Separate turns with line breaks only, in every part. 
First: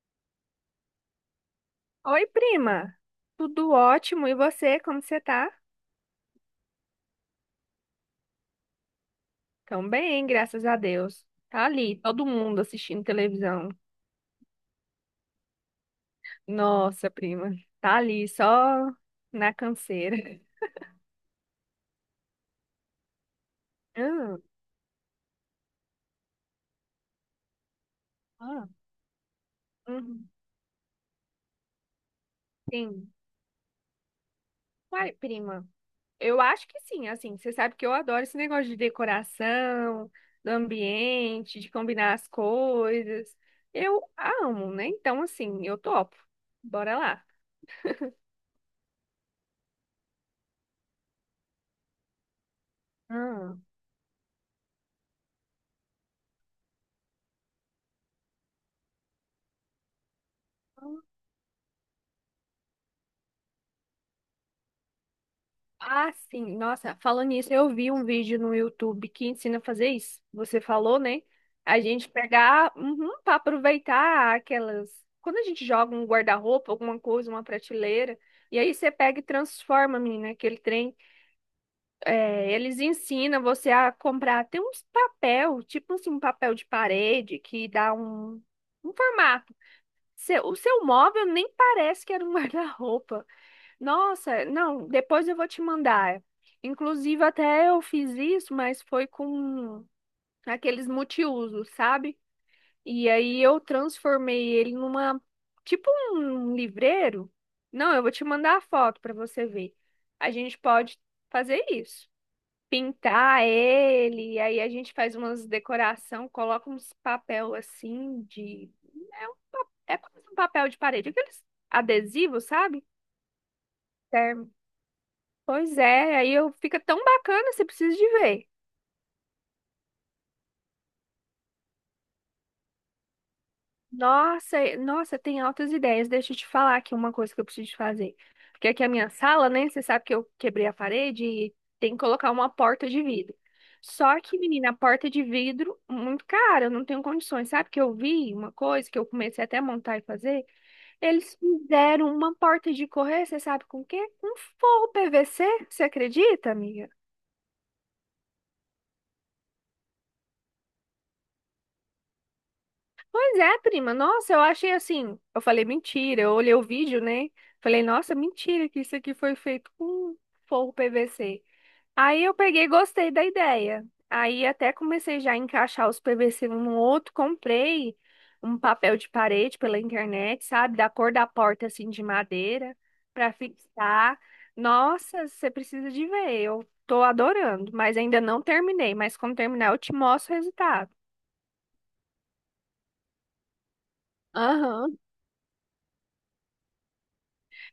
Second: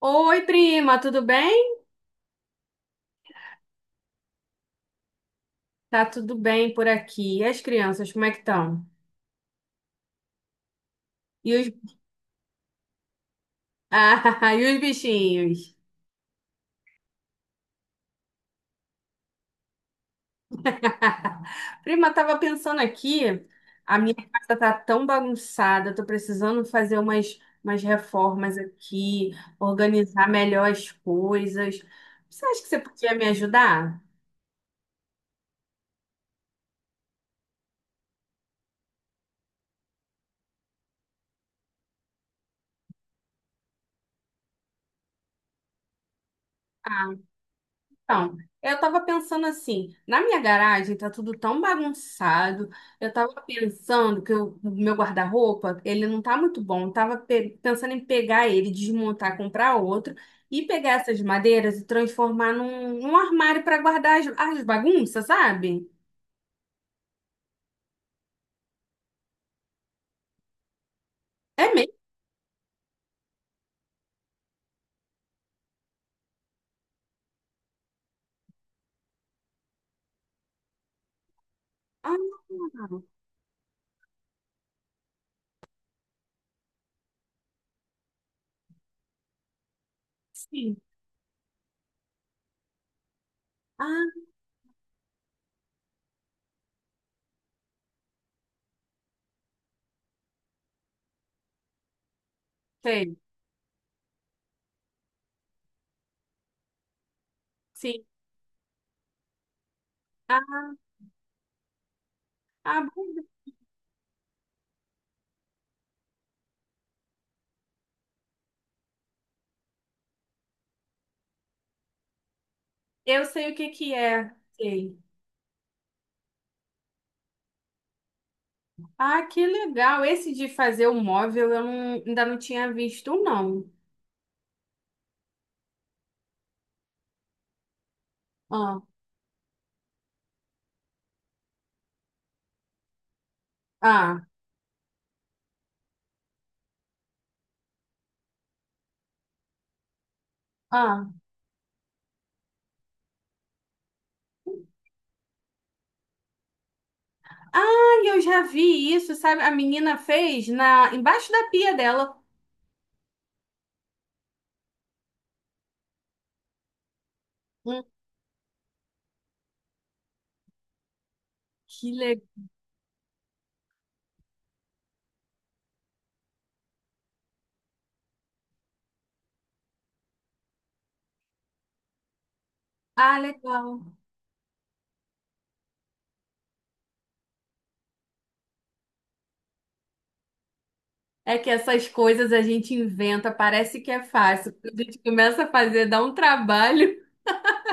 Oi, prima, tudo bem?
Oi, prima. Tudo ótimo. E você, como você tá?
Tá tudo bem por aqui. E as crianças, como é que estão?
Tão bem, graças a Deus.
E
Tá
os...
ali, todo mundo assistindo televisão.
Ah, e os bichinhos?
Nossa, prima. Tá ali, só na canseira.
Prima, tava pensando aqui, a minha
Ah,
casa tá tão bagunçada, tô precisando fazer umas reformas
ah,
aqui, organizar
uhum,
melhor as coisas. Você acha que você
sim.
podia me ajudar?
Uai, prima. Eu acho que sim, assim, você sabe que eu adoro esse negócio de decoração, do ambiente, de combinar as coisas. Eu amo, né? Então, assim, eu topo. Bora
Ah,
lá.
então, eu tava pensando assim, na minha garagem tá tudo tão bagunçado. Eu tava pensando que o meu guarda-roupa, ele não tá muito bom. Eu tava pensando em pegar ele, desmontar, comprar outro e pegar
Ah.
essas madeiras e transformar num armário para guardar as, as bagunças, sabe?
Ah, sim. Nossa, falando nisso, eu vi um vídeo no YouTube que ensina a fazer isso. Você falou, né?
É
A
mesmo?
gente pegar, uhum, para aproveitar aquelas. Quando a gente joga um guarda-roupa, alguma coisa, uma prateleira, e aí você pega e transforma, menina, aquele trem.
Ah,
É, eles ensinam você a comprar. Tem uns papel, tipo assim, um papel de parede que dá um formato. O
sim.
seu móvel nem parece que era um guarda-roupa.
Ah,
Nossa, não, depois eu vou te mandar. Inclusive, até eu fiz isso, mas foi com aqueles multiusos, sabe? E
sei.
aí eu transformei ele numa, tipo um livreiro. Não, eu
Sim.
vou te mandar a foto para você ver. A
Ah,
gente pode fazer isso.
ah, bom.
Pintar ele, e aí a gente faz umas decoração, coloca uns papel assim de é um, é quase um papel de parede, aqueles adesivos, sabe?
Eu sei o que que é. Sei.
Pois é, aí eu fica tão bacana, você precisa de ver.
Ah, que legal. Esse de fazer o móvel eu ainda não tinha visto, não.
Nossa, nossa, tem altas ideias. Deixa eu te falar aqui uma coisa que eu preciso de fazer. Porque
Ah,
aqui a minha sala, né? Você sabe que eu quebrei a parede e tem que colocar uma porta de vidro. Só
ah,
que, menina, a porta de vidro, muito cara, eu não tenho condições. Sabe que eu vi uma coisa que eu comecei até a montar e fazer?
ah.
Eles fizeram uma porta de correr, você sabe com o quê? Com forro PVC, você acredita, amiga?
Ah, eu já vi isso, sabe? A menina fez na embaixo da pia dela.
Pois é, prima. Nossa, eu achei assim. Eu falei, mentira. Eu olhei o vídeo, né? Falei,
Hum,
nossa, mentira, que isso aqui foi feito com forro PVC.
que legal.
Aí eu peguei e gostei da ideia. Aí até comecei já a encaixar os PVC um no outro. Comprei um papel de parede pela internet, sabe? Da cor da porta, assim, de madeira,
Ah,
pra
legal.
fixar. Nossa, você precisa de ver. Eu tô adorando, mas ainda não terminei. Mas quando terminar, eu te mostro o resultado.
É que essas coisas a gente inventa, parece que é fácil. Quando a
Aham.
gente começa a fazer, dá um trabalho,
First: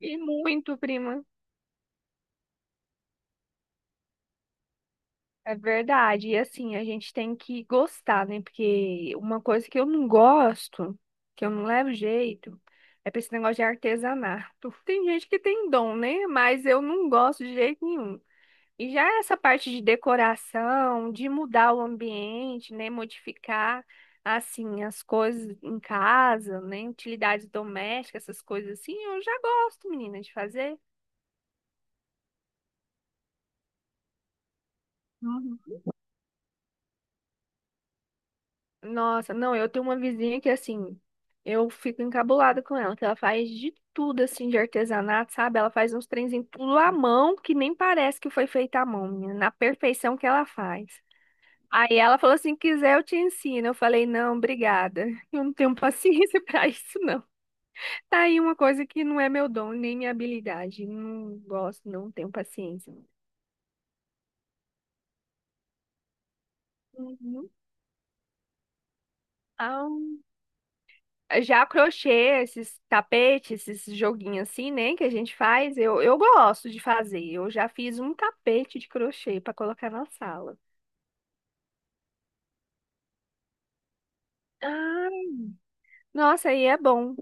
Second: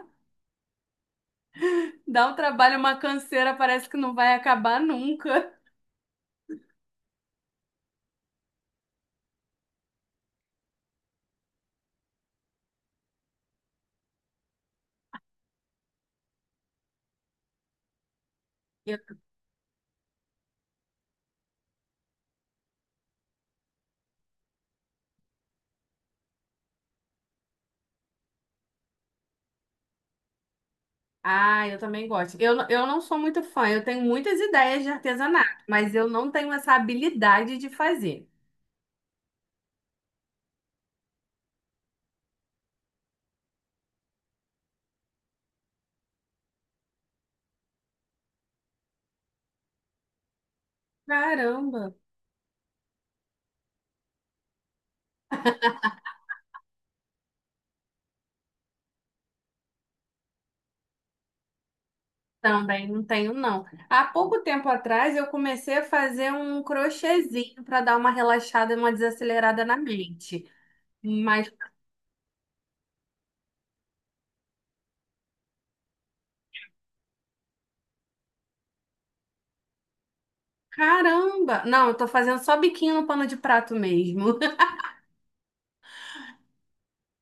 E muito, prima.
dá um trabalho, uma canseira, parece que não vai acabar nunca.
É verdade. E assim, a gente tem que gostar, né? Porque uma coisa que eu não gosto, que eu não levo jeito, é pra esse negócio de artesanato. Tem gente que tem dom, né? Mas eu não gosto de jeito nenhum. E já essa parte de decoração, de mudar o ambiente, né? Modificar, assim, as coisas em casa, né? Utilidades domésticas, essas coisas assim, eu já gosto, menina, de fazer.
Ah, eu também gosto. Eu não sou muito fã, eu tenho muitas ideias de artesanato, mas eu não tenho essa habilidade de fazer.
Nossa, não, eu tenho uma vizinha que assim, eu fico encabulada com ela, que ela faz de tudo assim de artesanato, sabe? Ela faz uns trenzinhos tudo à mão, que nem parece que foi feito à mão, menina, na perfeição que ela faz.
Caramba!
Aí ela falou assim, quiser eu te ensino. Eu falei, não, obrigada. Eu não tenho paciência pra isso, não. Tá aí uma coisa que não é meu dom, nem minha habilidade. Não gosto, não tenho
Também
paciência.
não tenho, não. Há pouco tempo atrás eu comecei a fazer um
Uhum.
crochêzinho para dar uma relaxada, e uma desacelerada na mente. Mas
Já crochê, esses tapetes, esses joguinhos assim, né, que a gente faz, eu gosto de fazer. Eu já fiz um tapete de crochê para colocar na sala.
caramba! Não, eu tô fazendo só biquinho no pano de prato mesmo.
Ah, nossa, aí é bom.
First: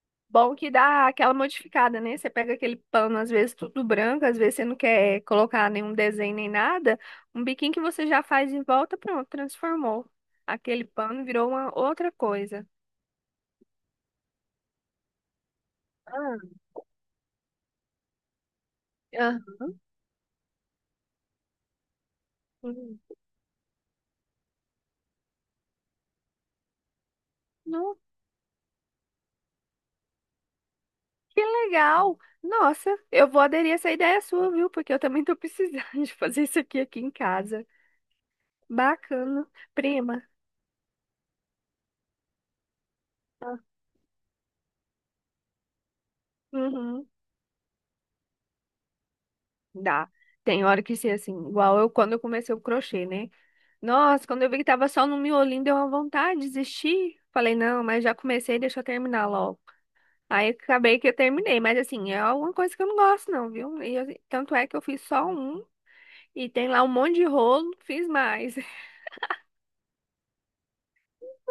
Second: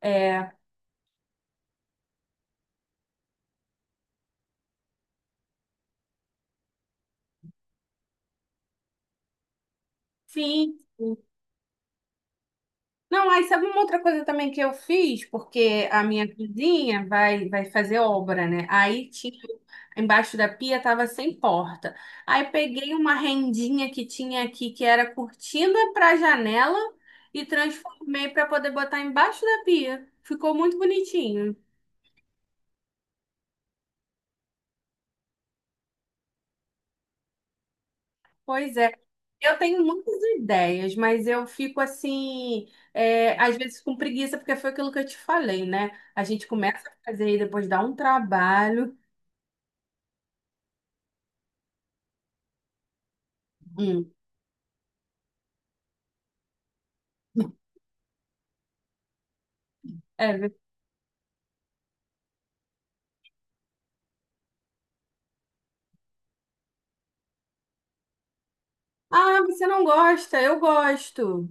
É,
Bom que dá aquela modificada, né? Você pega aquele pano, às vezes tudo branco, às vezes você não quer colocar nenhum desenho nem nada. Um biquinho que você já faz em volta, pronto, transformou. Aquele
sim.
pano virou uma outra coisa.
Não, aí sabe uma outra coisa também que eu fiz, porque a minha
Ah,
cozinha vai fazer obra, né? Aí tinha,
ah.
embaixo da pia tava sem porta. Aí peguei
Uhum.
uma rendinha que tinha aqui, que era cortina para janela, e transformei para poder botar embaixo da pia. Ficou muito
Que
bonitinho.
legal! Nossa, eu vou aderir a essa ideia sua, viu? Porque eu também tô precisando de fazer isso aqui em casa.
Pois é.
Bacana.
Eu tenho muitas
Prima.
ideias, mas eu fico assim, é, às
Ah,
vezes com preguiça, porque foi aquilo que eu te falei, né? A gente começa a
uhum.
fazer e depois dá um trabalho.
Dá. Tem hora que ser assim, igual eu quando eu comecei o crochê, né?
Hum.
Nossa, quando eu vi que tava só no miolinho, deu uma vontade de desistir. Falei, não, mas já comecei, deixa eu terminar logo.
É
Aí
ver-
acabei que eu terminei, mas assim, é alguma coisa que eu não gosto, não, viu? E tanto é que eu fiz só um e tem lá um monte de rolo, fiz mais.
Ah, você não gosta? Eu gosto.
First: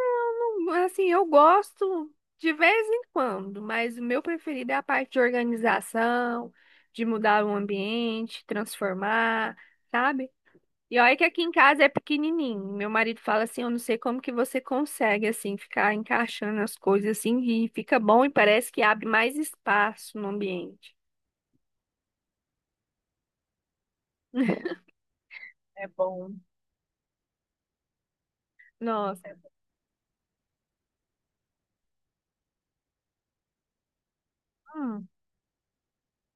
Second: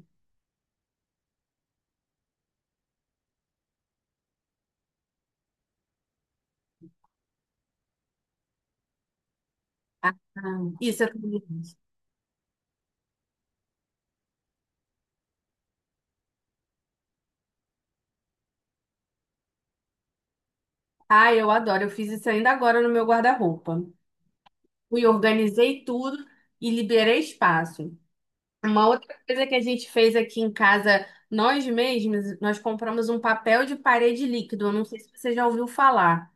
Assim, eu gosto de vez em quando, mas o meu preferido é a parte de organização, de mudar o ambiente, transformar, sabe?
Ah,
E
isso, eu
olha que
também
aqui em
gosto.
casa é pequenininho. Meu marido fala assim, eu não sei como que você consegue assim ficar encaixando as coisas assim e fica bom e parece que abre mais espaço no ambiente.
Ah, eu adoro. Eu fiz isso ainda agora no meu guarda-roupa. Fui, organizei
É
tudo
bom.
e liberei espaço. Uma outra
Nossa, é
coisa que a gente fez aqui em casa, nós mesmos, nós compramos um papel de parede líquido. Eu não sei
bom
se você já ouviu falar.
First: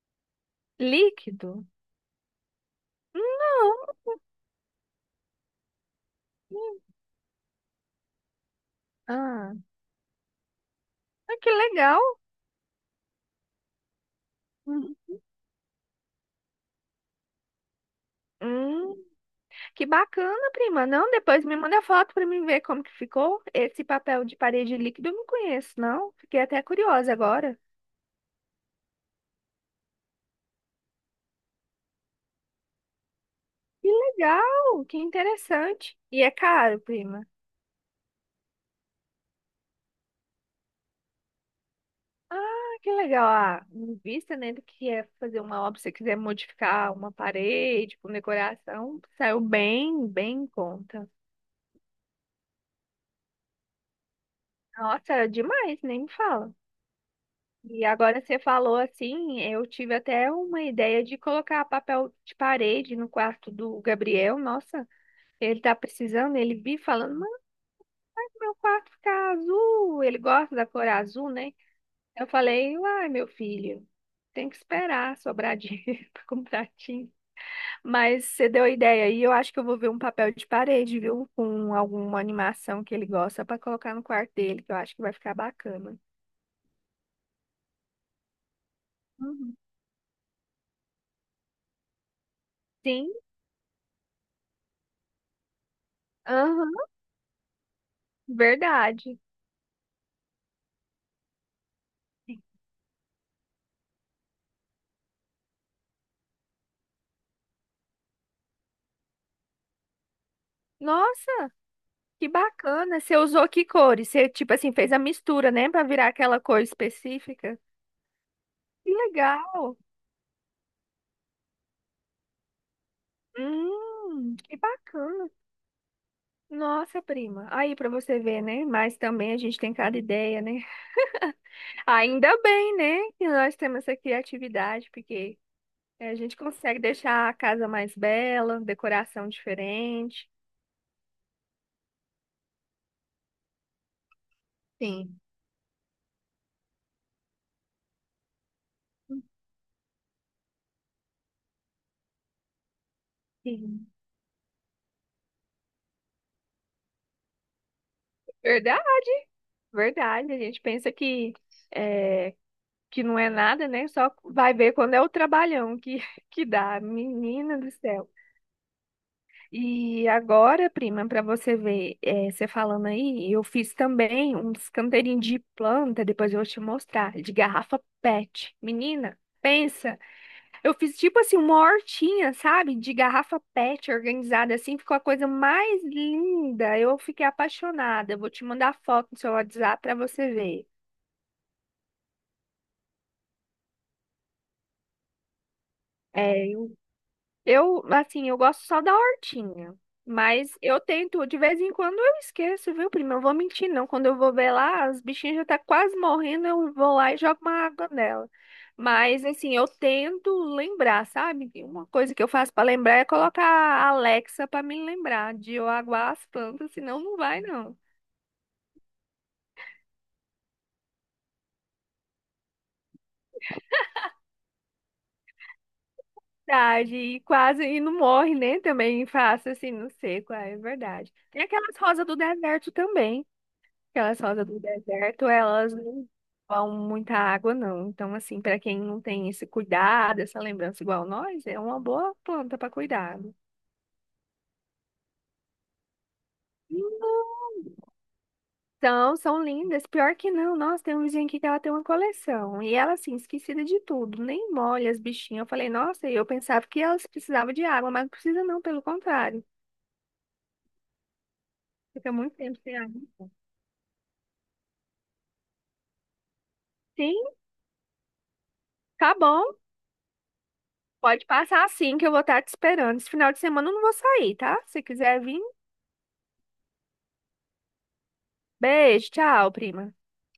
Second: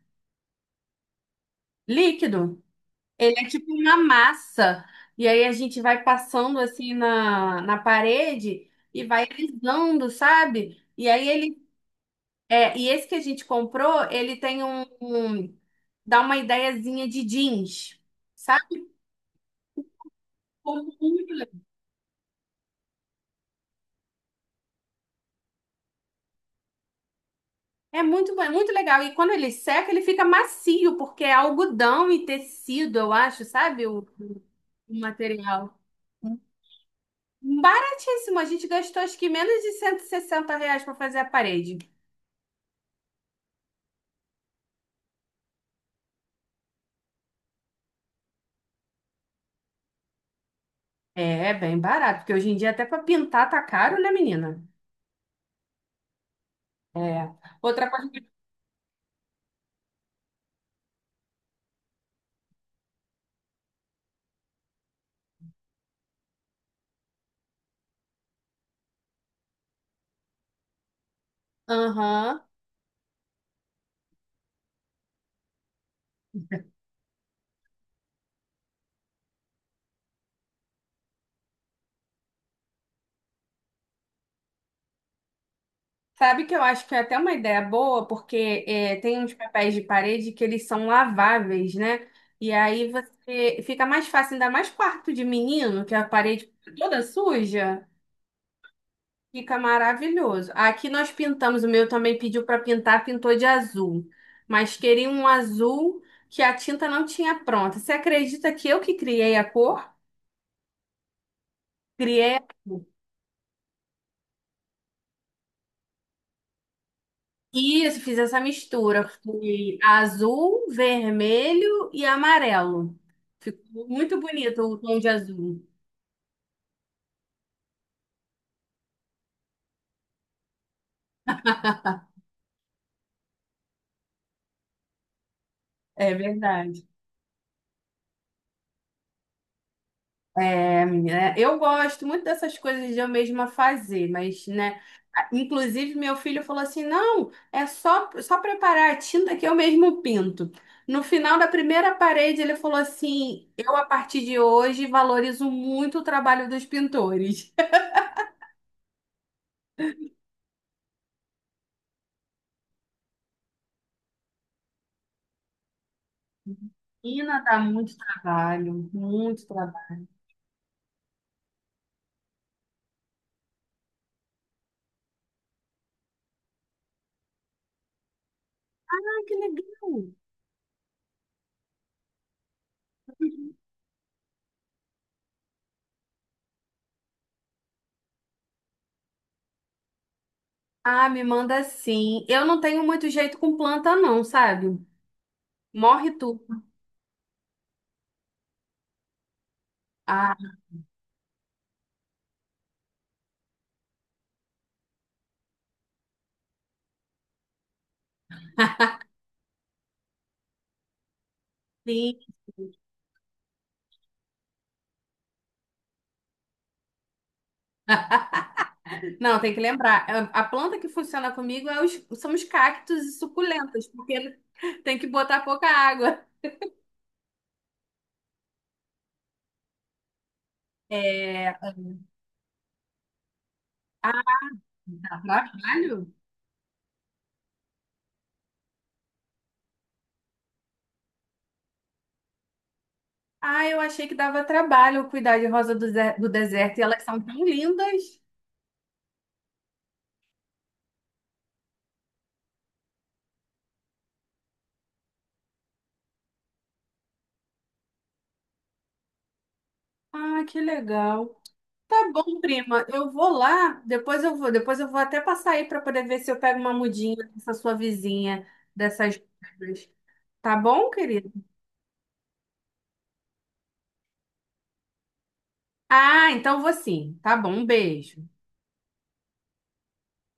líquido?
Líquido? Ele é tipo
Não.
uma massa. E aí a gente vai passando assim na parede e vai
Ah,
alisando, sabe? E aí
ah, que
ele
legal.
é, e esse que a gente comprou, ele tem dá uma ideiazinha de jeans, sabe?
Hum. Que bacana,
Ficou
prima. Não,
muito
depois
le-
me manda foto pra mim ver como que ficou. Esse papel de parede líquido eu não conheço, não. Fiquei até curiosa agora.
É muito, bom, é muito legal. E quando ele seca, ele fica macio, porque é algodão e tecido, eu acho, sabe?
Que legal,
O
que
material.
interessante. E é caro, prima.
Baratíssimo. A gente gastou acho que menos de R$ 160 para fazer a parede.
Ah, que legal. Ah, em vista, né, do que é fazer uma obra, se você quiser modificar uma parede com decoração, saiu bem, bem em conta.
É, é bem barato, porque hoje em dia até para pintar tá caro, né, menina?
Nossa, é demais, nem me fala.
É.
E
Outra coisa.
agora você falou assim, eu tive até uma ideia de colocar papel de parede no quarto do Gabriel. Nossa. Ele tá precisando, ele vi falando, mãe, meu quarto fica azul, ele gosta da cor azul, né? Eu
Aham.
falei, uai, meu filho, tem que esperar sobrar dinheiro pra comprar tinta. Mas você deu a ideia aí, eu acho que eu vou ver um papel de parede, viu? Com alguma animação que ele gosta pra colocar no quarto dele, que eu acho que vai ficar bacana.
Sabe que eu acho que é até uma ideia boa, porque é, tem uns
Uhum.
papéis de parede que eles são laváveis, né? E aí
Sim,
você fica mais fácil, ainda mais quarto de menino, que a parede
aham,
fica toda suja,
verdade.
fica maravilhoso. Aqui nós pintamos, o meu também pediu para pintar, pintou de azul, mas queria um azul que a tinta não tinha pronta. Você acredita que eu que criei a cor?
Nossa, que
Criei.
bacana. Você usou que cores? Você, tipo assim, fez a mistura, né, pra virar aquela cor específica?
Isso, fiz essa
Que
mistura. Fui
legal.
azul, vermelho e amarelo. Ficou muito
Que
bonito o tom de
bacana.
azul.
Nossa, prima. Aí para você ver, né? Mas também a gente tem cada ideia, né? Ainda bem, né? Que nós temos essa criatividade, porque
É
a gente consegue
verdade.
deixar a casa mais bela, decoração diferente.
É, menina, eu gosto muito dessas coisas de eu mesma fazer, mas, né?
Sim.
Inclusive, meu filho falou assim: não, é só preparar a tinta que eu mesmo pinto. No final da primeira parede, ele falou assim: eu, a
Sim.
partir de hoje, valorizo muito o trabalho dos pintores.
Verdade, verdade. A gente pensa que é, que não é nada, né? Só vai ver quando é o trabalhão que que dá.
Menina, dá
Menina do
muito
céu.
trabalho, muito trabalho.
E agora, prima, para você ver, você falando aí, eu fiz também uns canteirinhos de planta, depois eu vou te mostrar, de garrafa PET. Menina,
Que
pensa,
legal.
eu fiz tipo assim uma hortinha, sabe? De garrafa PET organizada assim, ficou a coisa mais linda. Eu fiquei apaixonada. Eu vou te mandar foto no seu WhatsApp para você ver.
Ah, me manda sim. Eu não tenho muito jeito com planta, não, sabe? Morre tu.
É, eu, assim, eu gosto só da hortinha.
Ah,
Mas eu tento, de vez em quando eu esqueço, viu, prima? Eu vou mentir, não. Quando eu vou ver lá, as bichinhas já tá quase morrendo, eu vou lá e jogo uma água nela. Mas, assim, eu tento lembrar, sabe? Uma coisa
sim.
que eu faço pra lembrar é colocar a Alexa pra me lembrar de eu aguar as plantas, senão não vai, não.
Não, tem que lembrar. A planta que funciona comigo é são os cactos e suculentas, porque tem que botar pouca água.
Verdade, e quase, e não morre, né? Também faço assim, não sei qual é, é verdade. Tem
É... Ah,
aquelas rosas do deserto também. Aquelas
ah,
rosas do
dá
deserto, elas não
trabalho?
vão muita água, não. Então, assim, para quem não tem esse cuidado, essa lembrança igual nós, é uma boa planta para cuidado.
Ah, eu achei que dava trabalho cuidar de rosa do deserto e elas são tão lindas.
Então, são lindas. Pior que não, nossa, tem um vizinho aqui que ela tem uma coleção. E ela, assim, esquecida de tudo, nem molha as bichinhas. Eu falei, nossa, eu pensava que elas precisavam de água, mas não precisa não, pelo contrário.
Ah, que legal. Tá
Fica muito
bom,
tempo sem
prima.
água.
Eu vou lá, depois eu vou até passar aí para poder ver se eu pego uma
Sim,
mudinha dessa sua vizinha,
tá
dessas.
bom.
Tá bom,
Pode
querido?
passar assim que eu vou estar te esperando. Esse final de semana eu não vou sair, tá? Se quiser vir,
Ah, então vou sim. Tá bom, um beijo.
beijo, tchau, prima.